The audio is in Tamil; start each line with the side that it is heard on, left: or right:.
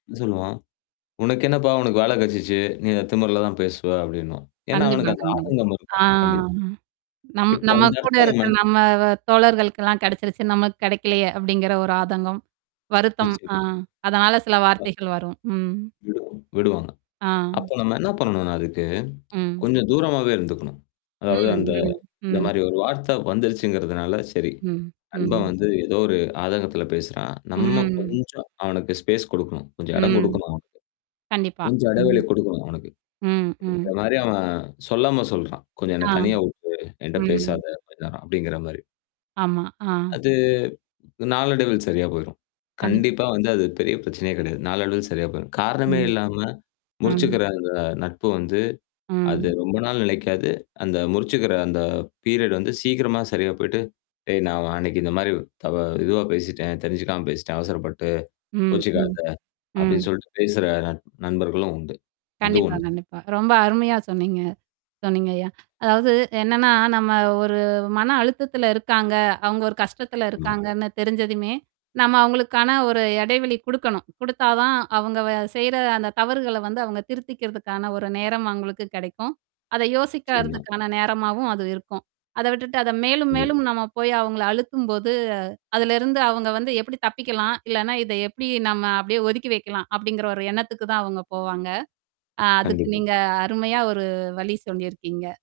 left: சொல்லுவோம், "உனக்கு என்னப்பா உனக்கு வேல கிடைச்சிடுச்சு, நீ அந்த திமிருல தான் பேசுவ." அப்படின்னுவான் ஏன்னா,
right: கண்டிப்பா,
left: அவனுக்கு அந்த
right: கண்டிப்பா.
left: ஆதங்கம்
right: ஆ.
left: இருக்கும். கண்டிப்பா.
right: நம்
left: இப்போ
right: நம்ம
left: அந்த
right: கூட
left: இடத்துல நம்ம
right: இருக்க நம்ம தோழர்களுக்கெல்லாம் கிடைச்சிடுச்சு நமக்கு கிடைக்கலையே அப்படிங்கிற ஒரு ஆதங்கம், வருத்தம். ஆ
left: நிச்சயமா.
right: அதனால சில வார்த்தைகள் வரும். ம்.
left: விடுவாங் விடுவாங்க. அப்ப
right: ஆ.
left: நம்ம என்ன பண்ணணும்னா அதுக்கு?
right: ம்.
left: கொஞ்சம் தூரமாகாவே இருந்துக்கணும்.
right: ம்.
left: அதாவது அந்த
right: ம்.
left: இந்த
right: ம்.
left: மாதிரி ஒரு வார்த்தை வந்துருச்சுங்கிறதுனால சரி.
right: ம்.
left: நண்பன்
right: ம்.
left: வந்து ஏதோ ஒரு ஆதங்கத்தில பேசுறான். நம்ம
right: ம்.
left: கொஞ்சம் அவனுக்கு ஸ்பேஸ் குடுக்கணும். கொஞ்சம் இடம்
right: ம்.
left: கொடுக்கணும் அவனுக்கு.
right: கண்டிப்பா.
left: கொஞ்சம்
right: ம்.
left: எடைவெளி கொடுக்கணும் அவனுக்கு!
right: ம், ம்.
left: அப்படிங்கிற மாதிரி அவன் சொல்லாம சொல்றான். கொஞ்சம் என்ன
right: ஆ.
left: தனியா விட்டுடு. என்கிட்ட
right: ம்.
left: பேசாத அந்த நேரம் அப்டிங்கிற மாதிரி.
right: ஆமா. ஆ.
left: அது நாளடைவில் சரியா போயிடும்.
right: கண்டிப்பா.
left: கண்டிப்பா வந்து அது பெரிய பிரச்சனையே கிடையாது. நாளடைவில் சரியா போயிடும். காரணமே
right: ம்.
left: இல்லாம,
right: ம்.
left: முறிச்சுக்கிற அந்த நட்பு வந்து, அது
right: ம்.
left: ரொம்ப நாள் நிலைக்காது. அந்த முறிச்சுக்கிற அந்த பீரியட் வந்து, சீக்கிரமா சரியா போயி்ட்டு, "டேய்! நான் அன்னைக்கு இந்த மாதிரி த இதுவா பேசிட்டேன். தெரிஞ்சுக்காம பேசிட்டேன். அவசரப்பட்டு.
right: ம் ம்.
left: கோபப்படாதே!"
right: ம்.
left: அப்படின்னு சொல்லிட்டு பேசுற நட நண்பர்களும் உண்டு. அது
right: கண்டிப்பா,
left: ஒண்ணு.
right: கண்டிப்பா. ரொம்ப அருமையா சொன்னீங்க. சொன்னீங்க ஐயா! அதாவது என்னன்னா நம்ம ஒரு மன அழுத்தத்துல இருக்காங்க, அவங்க ஒரு கஷ்டத்துல
left: [unintelligible] ஆமா.
right: இருக்காங்கன்னு தெரிஞ்சதுமே, நம்ம அவங்களுக்கான ஒரு எடைவெளி கொடுக்கணும். கொடுத்தா தான், அவங்க வ செய்ற, அந்த தவறுகள வந்து அவங்க திருத்திக்கிறதுக்கான ஒரு நேரம் அவங்களுக்கு கிடைக்கும். அதை
left: நிச்சயமா.
right: யோசிக்கறதுக்கான நேரமாவும் அது இருக்கும். அத விட்டுட்டு அத மேலும்,
left: இது.
right: மேலும் நம்ம போய் அவங்கள அழுத்தும்போது, அதுலருந்து அவங்க வந்து எப்படி தப்பிக்கலாம், இல்லன்னா, இத எப்படி நம்ம அப்படியே ஒதுக்கி வைக்கலாம் அப்படிங்கிற ஒரு எண்ணத்துக்கு தான், அவங்க போவாங்க. ஆ அதுக்கு
left: கண்டிப்பா.
right: நீங்க, அருமையா ஒரு வழி சொல்லியிருக்கீங்க.